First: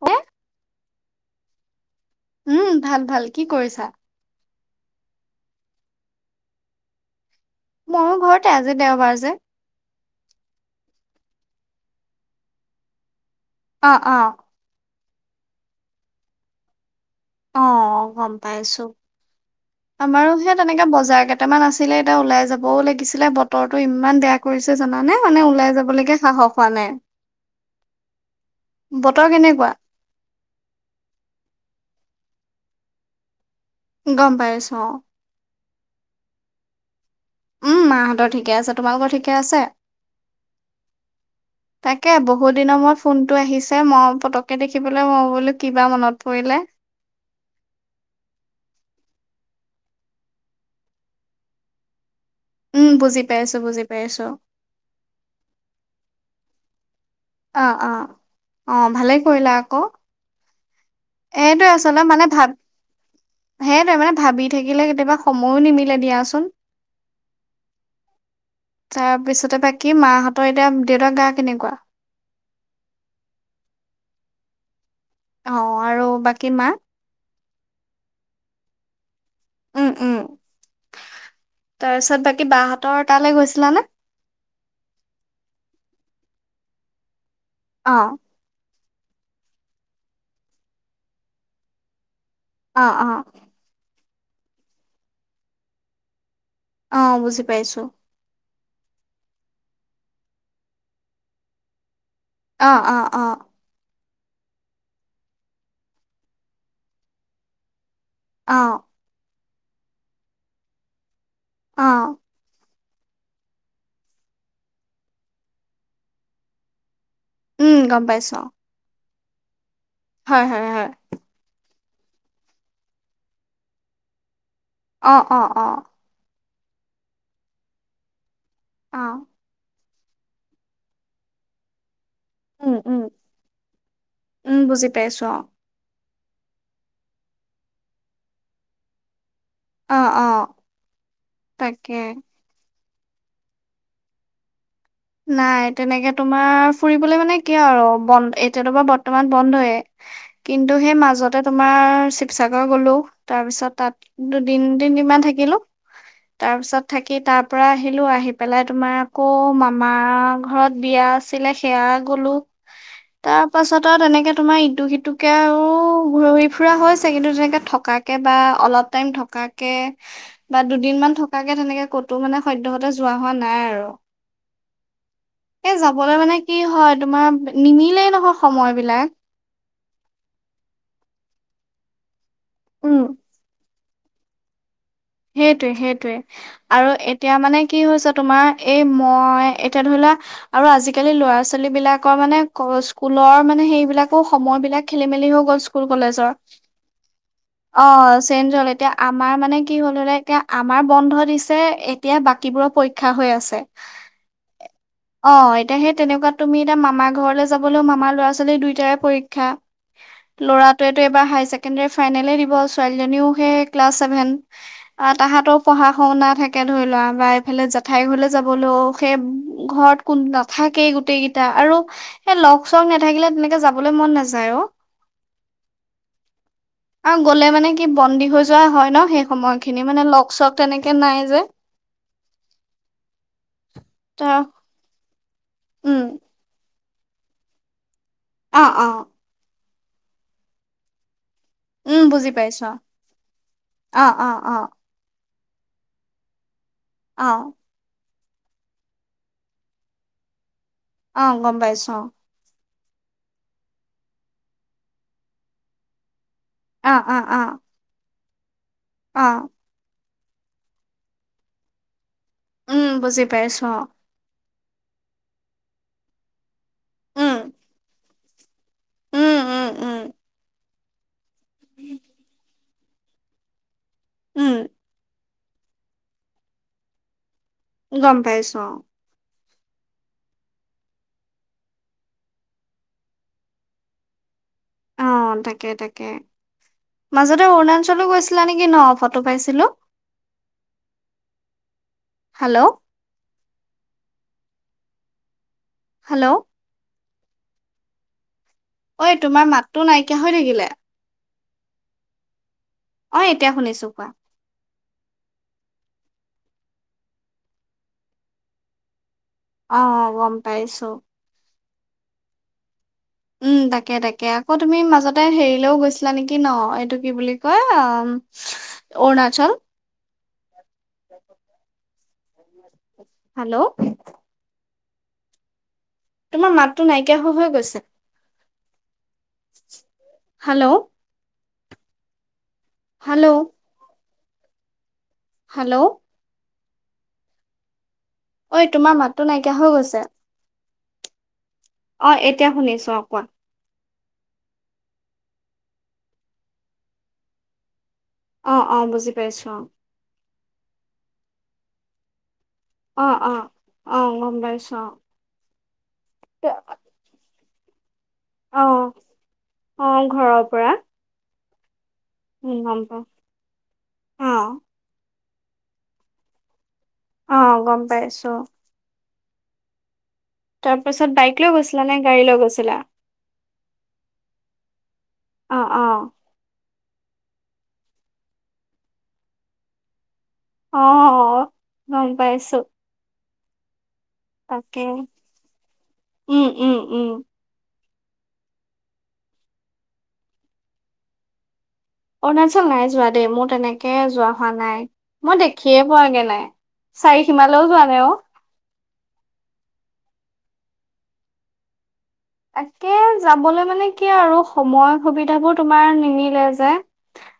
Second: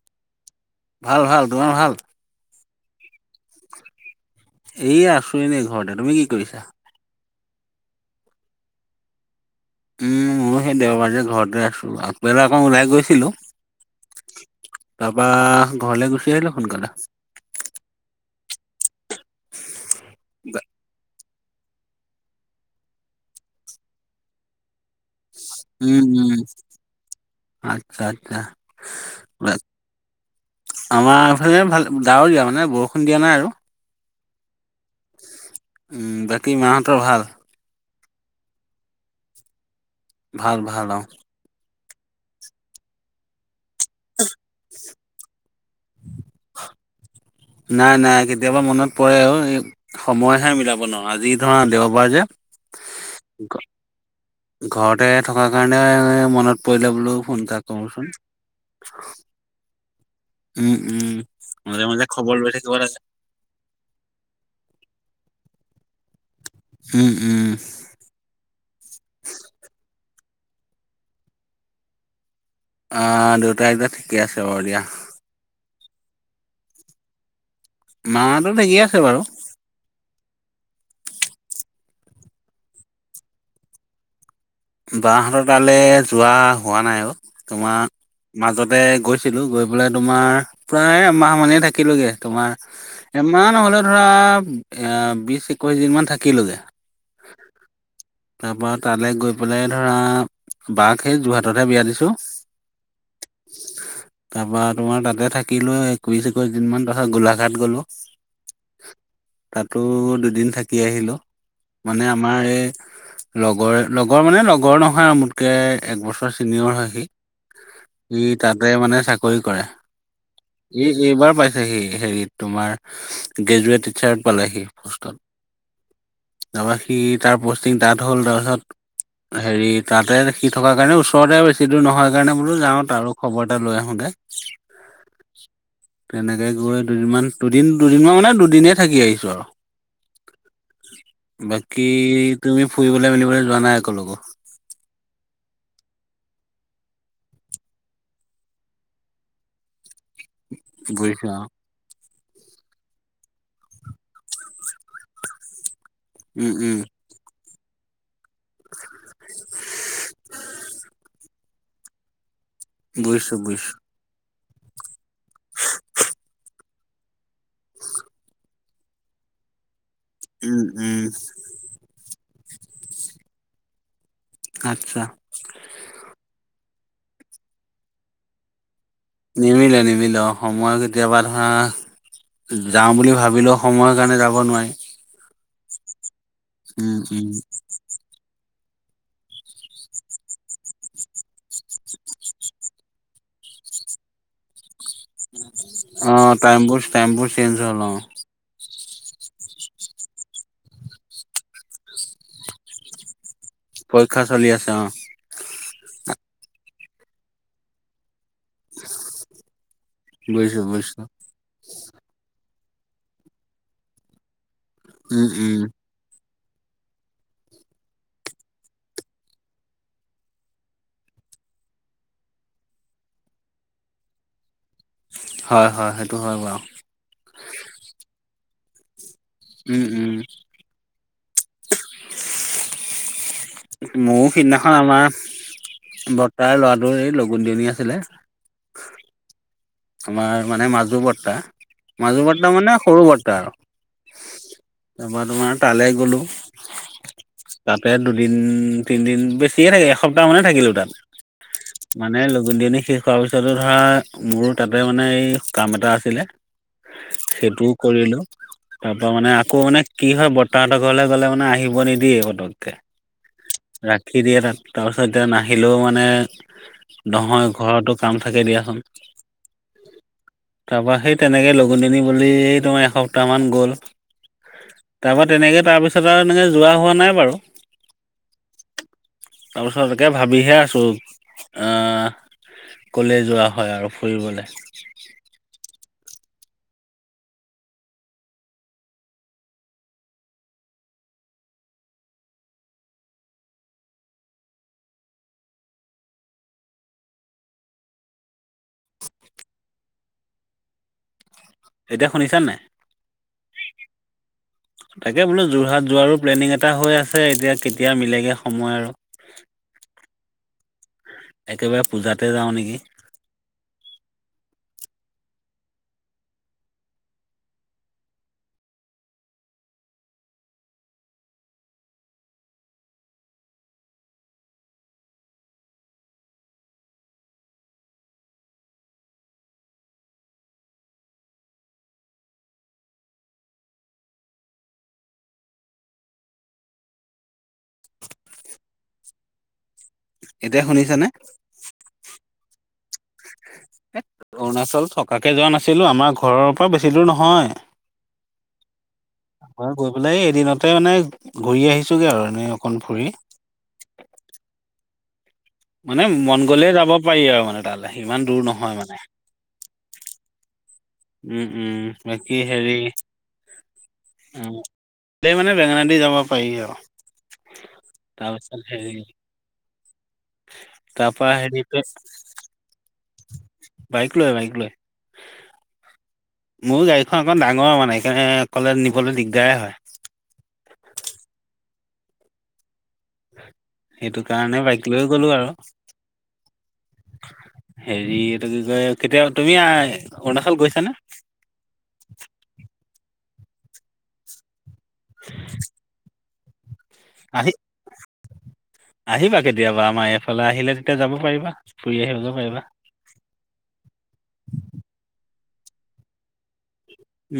হ [unintelligible] ভাল ভাল। তোমাৰ ভাল? উম ভাল ভাল কি কৰিছা। এই আছো এনেই ঘৰতে। তুমি কি কৰিছা? ময়ো ঘৰতে, আজি দেওবাৰ যে। উম ময়ো সেই দেওবাৰে যে ঘৰতে আছো, আগবেলা অকণ ওলাই গৈছিলো। অ', অ'। তাৰপাৰা ঘৰলে গুচি আহিলো সোনকালে। অ গম পাইছো আমাৰো যে বা- তেনেকে বজাৰ কেইটা কেইটামান আছিলে এতিয়া ওলাই যাবও লাগিছিলে বতৰটো ইমান বেয়া কৰিছে, জানানে। মানে ওলাই উম যাবলৈকে উম সাহস হোৱা নাই আচ্ছা আচ্ছা বতৰ কেনেকুৱা আমাৰ ফালে ভাল ডাৱৰীয়া মানে বৰষুণ দিয়া নাই আৰু। গম পাইছো অ'। উম বাকী মাহঁতৰ ভাল? উম মাহঁতৰ ঠিকে আছে। তোমালোকৰ ঠিকে আছে। ভাল ভাল অ। তাকে বহুত দিনৰ মূৰত ফোনটো আহিছে। মই পতককে দেখিবলৈ মই বোলো কিবা মনত পৰিলে। নাই নাই কেতিয়াবা মনত পৰে আৰু এই সময়হে মিলাব নোৱাৰো, আজি ধৰা দেওবাৰ যে। উম বুজি পাইছো বুজি পাইছো ঘৰতে থকাৰ কাৰণে মনত পৰিলে বোলো। ফোন এটা অ', কৰোচোন অ', অ ভালেই কৰিলা আকৌ উম মাজে মাজে খবৰ লৈ থাকিব লাগিছিল। সেই তে মানে ভাবি থাকিলে কেতিয়াবা সময়ো নিমিলে দিয়াচোন। উম-উম। তাৰপিছতে বাকী মাহঁতৰ এতিয়া দেউতাক গা কেনেকুৱা? অ' দেউটাই যে ঠিকে আছে বাৰু দিয়া। অ আৰু বাকী মা মাতো থিকেইে আছে বাৰু, উম, উম। তাৰপিছত বাকী বাহতৰ তালৈ গৈছিলানে। বাহ হতৰ তালে যোৱা হোৱা নাই আৰু তোমাৰ অ', মাজত ত গৈছিলো গৈ পেলাই তোমাৰ প্ৰায় এমাহ মানেই থাকিলোগে তোমাৰ অ', অ', এমাহ নহলেও ধৰা এ বিশ একৈশ দিন মমান থাকি। অ বুজি পাইছো তাৰপৰা তালৈ গৈ পেলাই ধৰা বাক সেই যোৰহাটতহে বিয়া দিছোঁ। অ', অ', অ। তাৰপৰা তোমাৰ তাতে থাকিলো একৈশ একৈশ দিন ম তাৰাছত গোলাঘাট গলো অ তাতো দুদিন থাকি আহিলো মানে অ', আমাৰ এই লগৰে লগ লগৰ মানে লগৰ নহয় আৰু মোতকৈ একবছৰ ছিনিয়ৰ হয় সি উম, গম ইি পাইছো অ'। তাতে মানে চাকৰি কৰে হয়, হয়, ই হয়। এইবাৰ পাইছে সি হেৰিত তোমাৰ গ্ৰেজুৱেট টিচাৰ পালেহি। অ অ অ তাৰপৰা সি তাৰ পষ্টিং ডাঠ হ'ল অ', তাৰপিছত হেৰিত তাতে সি থকাৰ কাৰণে ওচৰতে বেছি দূৰ নহয় সেইকাৰণে বোলো উম, যাওঁত উম, আৰু খবৰ এটা লৈ আহো দে উম, বুজি পাইছো অ'। তেনেকৈ গৈ দুদিনমান দুদিন দুদিনমান মানে দুদিনেই থাকি আহিছোঁ আৰু অ', অ', বাকি তাকে। তুমি ফুৰিবলৈ মেলিবলৈ যোৱা নাই একেলো নাই তেনেকে তোমাৰ ফুৰিবলে মানে কিয় আৰু বন্ধ এতিয়াতো বা বৰ্তমান বন্ধয়ে কিন্তু সেই বুজিছা মাজতে তোমাৰ শিসাগৰ গলো তাৰ পিছত তাত দুদিন তিনদিনমান থাকিলো। উম তাৰ উম পিছত থাকি তাৰ পৰা আহিলো আহি পেলাই তোমাৰ আকৌ মা। আমাৰ ঘৰত বিয়া আছিলে সেয়া গলো বুজিছো তাৰ বুজিছো পাছত আৰু তেনেকে তোম ইটোু সিটোুে ফুৰা হৈছে কিন্তু তেনেকৈ থকাকৈ বা অলপ টাইম থকাকৈ উম বা দুদিন উম মান থকাকে তেনেকে ক'ত টো মানে সদ্য়হতে যোৱা হোৱা নাই আৰু আচ্ছা এ যাবলৈ মানে কি হয়। তোমাৰ নিমিলেই নহয় সময় বিলাক। নিমিলে নিমিলে সময় কেতিয়াবা ধৰা যাওঁ উম বুলি ভাবিলো। সময়ৰ কাৰণে যাব নোৱাৰি। সেইটোৱে সেইটোৱে উম, আৰু উম, এতিয়া মানে কি হৈছে তোমাৰ। এ মই এতিয়া ধৰি লোৱা আৰু আজিকালি ল'ৰা ছোৱালী বিলাকৰ মানে স্কুলৰ মানে। সেইবিলাকো সময় বিলাক খেলি মেলি গ'ল স্কুল কলেজৰ অ', টাইমবোৰ টাইমবোৰ চেঞ্জ হ'ল অ চেঞ্জ হ'ল এতিয়া। আমাৰ মানে কি হ'ল হলে এতি আমাৰ বন্ধ দিছে এতিয়া বাকীবোৰৰ পৰীক্ষা হৈ আছে। পৰীক্ষা চলি আছে অ এতিয়া সেই তেনেকুৱা তুমি এতিয়া মামাৰ ঘৰলৈ যাবলৈও মামাৰ ল'ৰা ছোৱালী। লৰা-ছোৱালী দুইটাৰে পৰীক্ষা বুজিছোঁ লৰাটোৱেটো বুজিছোঁ। এইবাৰ হাই ছেকেণ্ডাৰী প দিব। ছোৱালী জনীয়েও সেই ক্লাছ চেভেন আৰু উম, তাহতৰো উম, পঢ়াশুনা থাকে। তে ধৰি লোৱা বা এইফালে জেঠাইৰ ঘৰলৈ যাবলৈও সেই ঘৰত কোন নাথাকেই গোটেই কেইটা আৰু সেই লগ চগ নাথাকিলে তেনেকে যাবলৈ মন নাযায় অ। হয়, হয়, সেইটো হয় বাৰু। আৰু গ'লে মানে কি বন্দী হৈছে যোৱা হয় ন সেই সময় উম, খিনি মানে উম, লগ চ তেনেকে নাই যে, ত মও সিদিনাখন আমাৰ উম বৰ্তাৰ ল'ৰাটোৰ এই লগুন দিওনি আছিলে। অ', অ। আমাৰ মানে মাজু বৰ্তা উম মাজু বুজি বাৰ্তা পাইছো মানে সৰু বাৰ্তা আৰু অ অ অ তাৰ পৰা তোমাৰ তালৈ গলো, অ তাতে দুদিন তিনিদিন বেছিয়ে থাকে এসপ্তাহমানে থাকিলোঁ তাত অ গম পাইছোঁ। মানে লগুন দিয়নি শেষ হোৱাৰ পিছতো ধৰা মোৰো তাতে মানে এই কাম এটা আছিলে। অ অ অ সেইটোও কৰিলোঁ। তাৰ পৰা অ মানে আকৌ মানে কি হয় বৰ্তাহঁতৰ ঘৰলৈ গ'লে মানে আহিব নিদিয়ে উম বুজি পাইছো অ ৰাখীৰ দিয়ে তাত তাৰপিছত এতিয়া নাহিলেও মানে উম নহয় ঘৰতো কাম থাকে দিয়াচোন। উম, উম, উম। তাৰপৰা সেই তেনেকে লগুণদিনী বুলি তোমাৰ এসপ্তাহমান গ'ল। উম। তেনেকৈ তাৰপিছত আৰু এনেকৈ যোৱা হোৱা নাই বাৰু। গম পাইছো অ। [unintelligible] ভাবিহে আছোঁ। ক'লে যোৱা হয় আৰু ফুৰিবলৈ অ তাকে, তাকে মাজতে অৰুণাচলো গৈছিলা নেকি ন ফটো পাইছিলো। স [inaudible] হেল্ল' হেল্ল' ঐ তোমাৰ মাতটো নাইকিয়া হৈ থাকিলে। এতিয়া শুনিছা নাই। অ এতিয়া শুনিছো কোৱা। তাকে বোলো যোৰহাট যোৱাৰো প্লেনিং এটা হৈ আছে এতিয়া কেতিয়া মিলেগে সময় আৰু। অ গম পাইছোঁ। একেবাৰে পূজাতে যাওঁ নেকি। উম তাকে তাকে আকৌ তুমি মাজতে হেৰিলেও গৈছিলা নেকি ন এইটো কি বুলি কয়। অৰুণাচল [unintelligible] হেল্ল' তোমাৰ মাতটো নাইকিয়া হৈ হৈ গৈছে। হেল্ল' হেল্ল' হেল্ল' ঐ তোমাৰ মাততটো নাইকিয়া হৈ গৈছে। এতিয়া শুনিছ নে। অ এতিয়া শুনিছো অ কোৱা অৰুণাচল থকাকে যোৱা নাছিলোঁ। আমাৰ ঘৰৰ পৰা বেছি দূৰ নহয়। অ অ বুজি পাইছো গৈ পেলাই এদিনতে মানে ঘূৰি আহিছোগে আৰু এনে অ', অ', অ', অ গম পাইছোঁ। মানে মন গ'লে যাব পাৰি আৰু মানে তালৈ ইমান দূৰ অ নহয় মানে। অ ঘৰৰ পৰা উম উম বাকি উম, হেৰি গম পাওঁ। উম অ', এ মানে বেঙেনাদি যাব পাৰি আৰু অ গম পাইছোঁ। তাৰপিছত হেৰি তাৰ পাছত পৰা বাইক লৈ হেৰি গৈছিলা নে গাড়ী লৈ গৈছিলা? বাইক লৈ বাইক লৈ। অ', অ। মোৰো গাড়ীখন অকণ ডাঙৰ মানে। সেইকাৰণে অকলে নিবলৈ দিগদাৰ হয়। অ', অ গম পাইছোঁ। সেইটো কাৰণে বাইক লৈ গলো আৰু উম, উম, উম, হেৰি এইটো কি কয় কেতিয়া তুমি অৰুণাচল গৈছানে। অৰুণাচল নাই যোৱা দেই মোৰ তেনেকে যোৱা হোৱা নাই মই দেখিয়ে পোৱাগে নাই। চাৰি আহি সিমালৈও যোৱা নাই অ আহিবা কেতিয়াবা আমাৰ এইফালে আহিলে তেতিয়া যাব পাৰিবা। ফুৰি আহিব পাৰিবা। তাকে যাবলৈ মানে কি আৰু সময় সুবিধাবোৰ তোমাৰ নিমিলে যে।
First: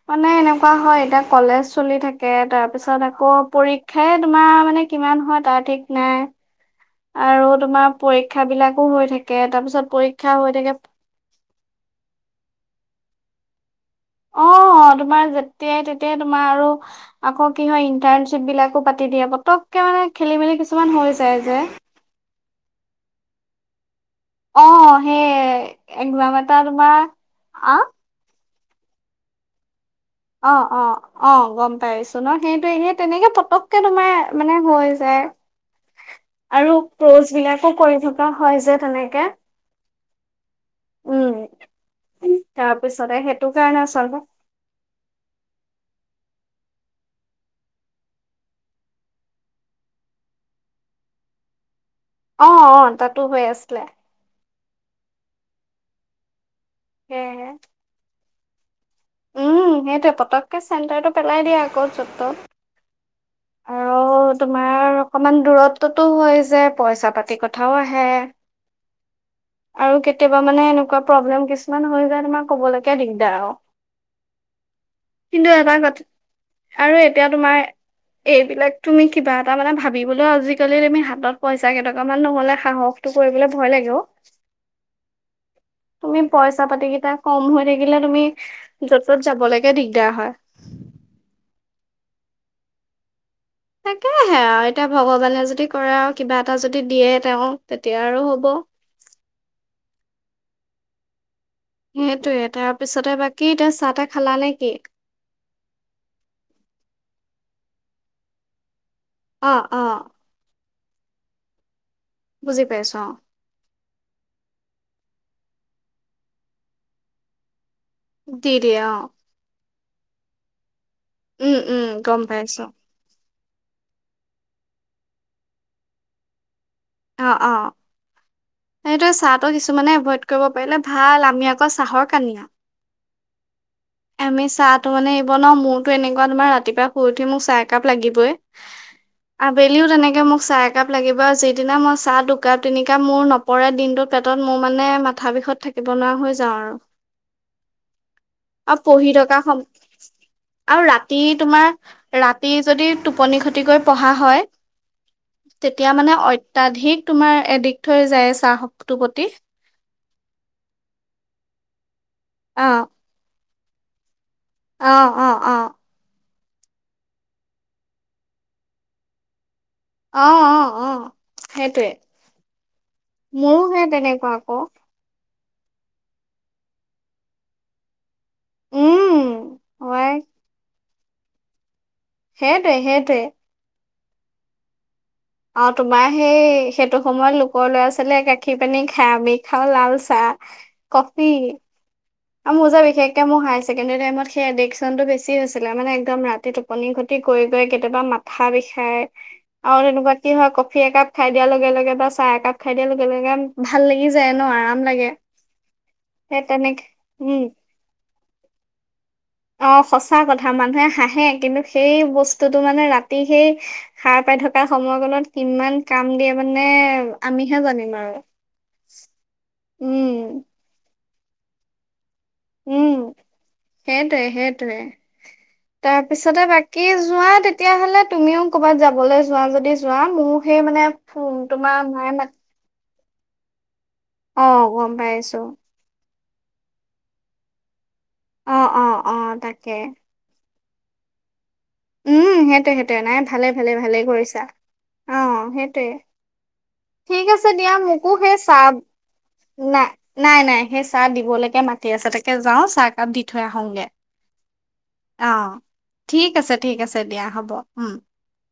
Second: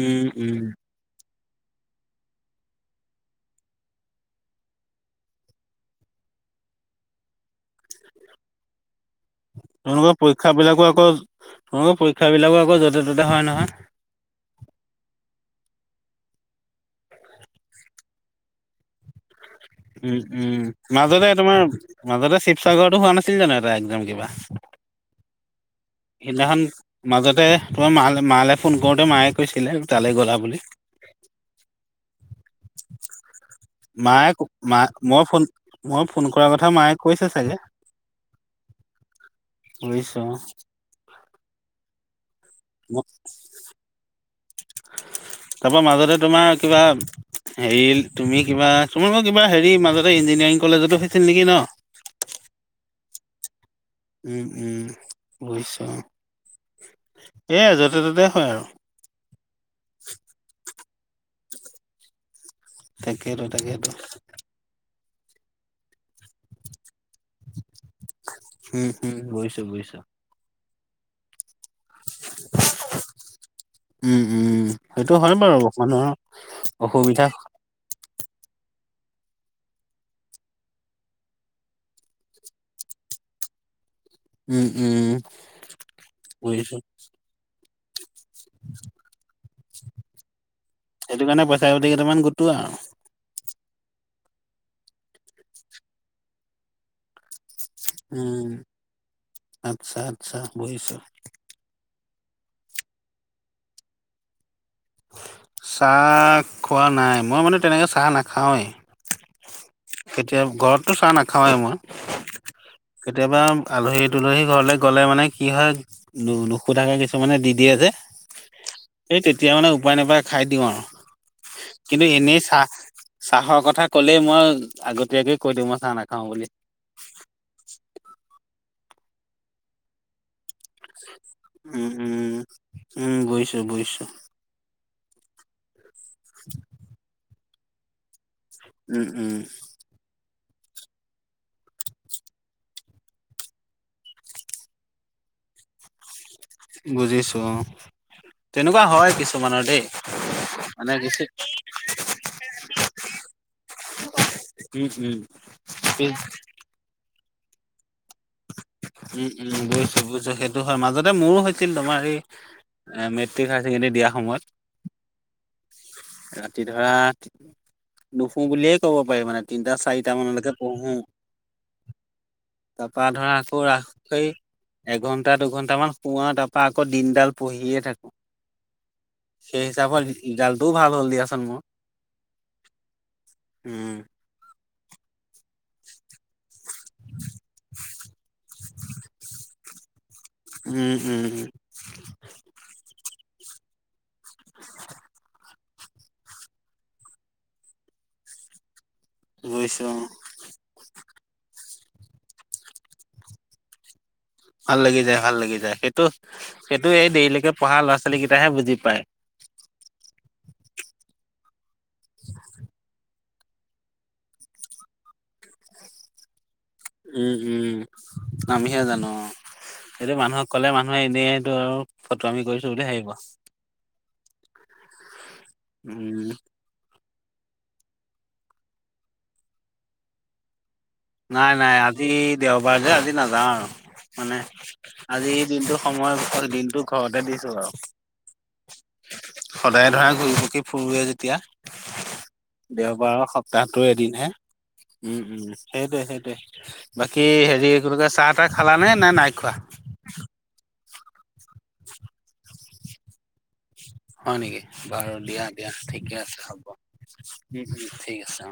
উম উম এনেকুৱা হয় এ তাক কলেজ চলি থাকে তাৰ পিছত আকৌ পৰীক্ষাই তোমাৰ মানে কিমান হয় তাৰ ঠিক নাই আৰু তোমাৰ পৰীক্ষা বিলাকো হৈ থাকে তাৰপিছত তেওঁলোকৰ পৰীক্ষা পৰীক্ষ হৈ থাকে বিলাকো আকৌ তেওঁলোকৰ পৰীক্ষা বিলাকো আকৌ য'তে ত'তে হয় নহয়। [unintelligible] অ তোমাৰ যেতিয়াই তেতিয়াই তোমাৰ আৰু আকৌ কি হয় ইন্টাৰণশ্বিপ বিলাকো পাতি দিয়া প উম উম মাজতে তোমাৰ যে মাজতে শিৱসাগৰতৰতো হোৱা নাছিল জানো এটা একজাম কিবা অ সেইয় সেইদিনাখন মাজতে তোমাৰ মা মালে ফোন কৰোতে মায়ে কৈছিলে আৰু [unintelligible] আৰু ক'জ বিলাকো মায়ে ক- মা মই কৰি ফোন মই ফোন থকা কৰাৰ কথা মায়ে কৈছে হয় চাগে যে তেনেকে কৰিছোঁ। উম তাৰ অ পিছতে সেইটো কাৰণে আচল তাতে, তোমাৰ কিবা হেৰি তুমি কিবা তোমালোকৰ কিবা হেৰি মাজতে ইঞ্জিনিয়াৰিং কলেজতো ফেছিল হৈছিল নেকি ন অ', অ তাতো হৈ আছিলে। উম উম বুজিছো সেয়েহে এ যতে ততে হয় উম সেইটোৱে পতককে চেণ্টাৰটো পেলাই দিয়া আকৌ য'ত ত তাকে তাকেটো। অকণমান দূৰত হয় যে পইচা পাতি কথাও আহে বুজিছো আৰু বুজিছো। কেতিয়াবা মানে প্ৰব্লেম কিছুমান হৈ যায় তোমাৰ কবলৈকে দিগদাৰ আৰু উম, উম, সেইটো হয় কিন্তু বাৰু এটা কথা মানুহৰ আৰু অসুবিধা এতিয়া তোমাৰ এইবিলাক তুমি কিবা এটা মানে ভাবিবলৈও আজিকালি তুমি হাতত পইচা কেইটককা মান নহ'লে সাহস হেতু কৰিব ভয় লাগে। উম, উম। তুমি পইচা বুজিছো পাতি কেইটা থাকিলে তুমি য'ত ত'ত যাবলৈকে দিগদাৰ হয়। সেইটো কাৰণে পইচা কেইটামান গুটোৱা আৰু তাকেহে আৰু এতিয়া ভগৱানে যদি কৰে আৰু কিবা এটা যদি দিয়ে তেওঁ তেতিয়া আৰু উম। হ'ব। আচ্ছা আচ্ছা ভৱিষ্যত সেইটোয়ে তাৰ পিছতে বাকী এতিয়া চাহ তাহ খালা নেকি? চাহ খোৱা নাই মই মানে তেনেকৈ চাহ নাখাওঁৱেই। অ অ কেতিয়া ঘৰতটো চাহ নাখাও মই বুজি পাইছো অ কেতিয়াবা আলহী দূলহী ঘৰলৈ গ'লে মানে কি হয় দু দুশো মানে কিছুমানে দি দিয়ে যে এই তেতিয়া [unintelligible] মানে উপায় নাপায় খাই দিওঁ অ উম উম কিন্তু গম এনেই পাইছো চাহ চাহৰ কথা ক'লেই মই আগতীয়াকে কৈ দিওঁ মই চাহ নাখাওঁ বুলি। অ', অ সেইটোয়ে চাহটো কিছুমানে এভোইড কৰিব পাৰিলে ভাল আমি আকৌ উম, চাহৰ উম, কানিয়া উম, বুজিছোঁ বুজিছোঁ। আমি চাহ ত মানে এইব ন মোৰতো এনেকুৱা তোৰ ৰাতিপুৱা শুই উঠি মোক চাহ একাপ লাগিবই। উম, উম, আবেলিও তেনেকে মোক চাহ একাপ লাগিব আৰু যি সিদিনা মই চাহ দুকাপ তিনিকাপ মোৰ নপৰে দিনটোত পেটত মোৰ মানে মাথা বিষত থাকিব নোৱাৰা হৈ বুজিছো অ। অ তেনেকুৱা পঢ়ি হয় থকা কিছুমানৰ দেই সময় আৰু মানে ৰাতি কিছু তোমাৰ ৰাতি যদি টোপনি খতি কৰি পঢ়া হয় উম উম। তেতিয়া মানে অত্তয়াধিক তুমাৰ এডিক্ট হৈ যায় চাহ। উম উম বুজিছো বুজিছো। সেইটো হয় মাজতে মোৰো হৈছিল তোমাৰ এই। অ- ঠিক হাই চেকেণ্ডৰী দিয়া সময়ত। অ, অ, অ- ৰাতি ধৰা নুশুও বুলি এ ক'ব পাৰি মানে। তিনিটা চাৰিটা অ মানলৈকে অ অ পঢ়োঁ সেইটোৱে তাপা ধৰা ঔ মোৰো সেই ৰাক হাই তেনেকুৱা আকৌ একঘণ্টা দুঘন্টা মান শুও আৰু দিন দাল পঢ়িএ থাকো। উম সাই হিচাবত হয় ৰিজাল্টটোও ভাল হ'ল দিয়া চোন মোৰ। সেই টোৱে সেই টোৱে। উম। অ তোমাৰ সেই সেইটো সময়ত লোকৰ ল'ৰা ছোৱালীয়ে গাখীৰ পানী খাই আমি খাওঁ লাল চা উম, তা উম, কফী। উম আৰু মোৰ যে বিশেষকে হাইছেকেণ্ডাৰী টাইমৰ সেই এডিক্ষণ টো বেছি হৈছিল। লে মানে একদম ৰাতি টোপনি খতি কৰিলে কেতিয়াবা মাথা বিষাই। বুজিছো আৰু তেনেকুৱা কি হয় কফি একাপ খাই দিয়া লগে লগে - বা চাহ একাপ খাই দিয়া লগে লগে ভাল লাগি - ভাল লাগি যায়-ভাল লাগি যায় সেইটো- সেই তেনেকে সেইটো এই উম দেৰিলৈকে পঢ়া ল'ৰা ছোৱালী কেইটাহে বুজি পায়। অ সঁচা কথা মানুহে হাঁহে কিন্তু সেই বস্তুতটো মানে ৰাতি সেই সাৰ পাই। থকা সময় কনত কিমান কাম দিয়ে মান উম-উম আমিহে জানো আৰু এইটো উম মানুহক কলে মা নহয় এনেইটো আৰু ফটোআমি কৰিছো উম বুলি ভাবিব। সেইটোৱে সেইটোৱে উম, তাৰপিছতে বাকী জো। যোৱা তেতিয়া হ'লে তুমিও কৰ'ৰবাত যাবলৈ যোৱা যদি যোৱা মোৰ সেই মানে্ নাই নাই আজি দেওবাৰে যে আজি। নাযাওঁ আৰু মানে অ' গম আজি পাইছো দিনটো সময় দিনটো ঘৰতে দিছো আৰু। অ' অ' অ' তাকে সদায় ধৰা ঘূৰি ফুকি ফুুৰোঁৱে যেতিয়া। উম সেইটোৱে সেইটোয়ে নাই দেওবাৰৰ ভালে ভালে সপ্তাহটোৰ ভালে এদিনহে কৰিছা অ উম, উম, হে। সেইটোৱে সেইটোৱে বাকী ঠিক আছে হেৰি দিয়া। কি বুলি কয় মোকো চাহ সেই তাহ চাব খালানে নে নে নাই খোৱা? নাই নাই নাই সেই- চাহ দিবলৈকে মাতি আছে। তাকে যাওঁ চাহকাপ দি থৈ আহোগে। হয় নেকি। বাৰু অ' দিয়া দিয়া ঠিকে ঠিক আছে হ'ব ঠিক আছে দিয়া হ'ব উম উম ঠিক আছে অ।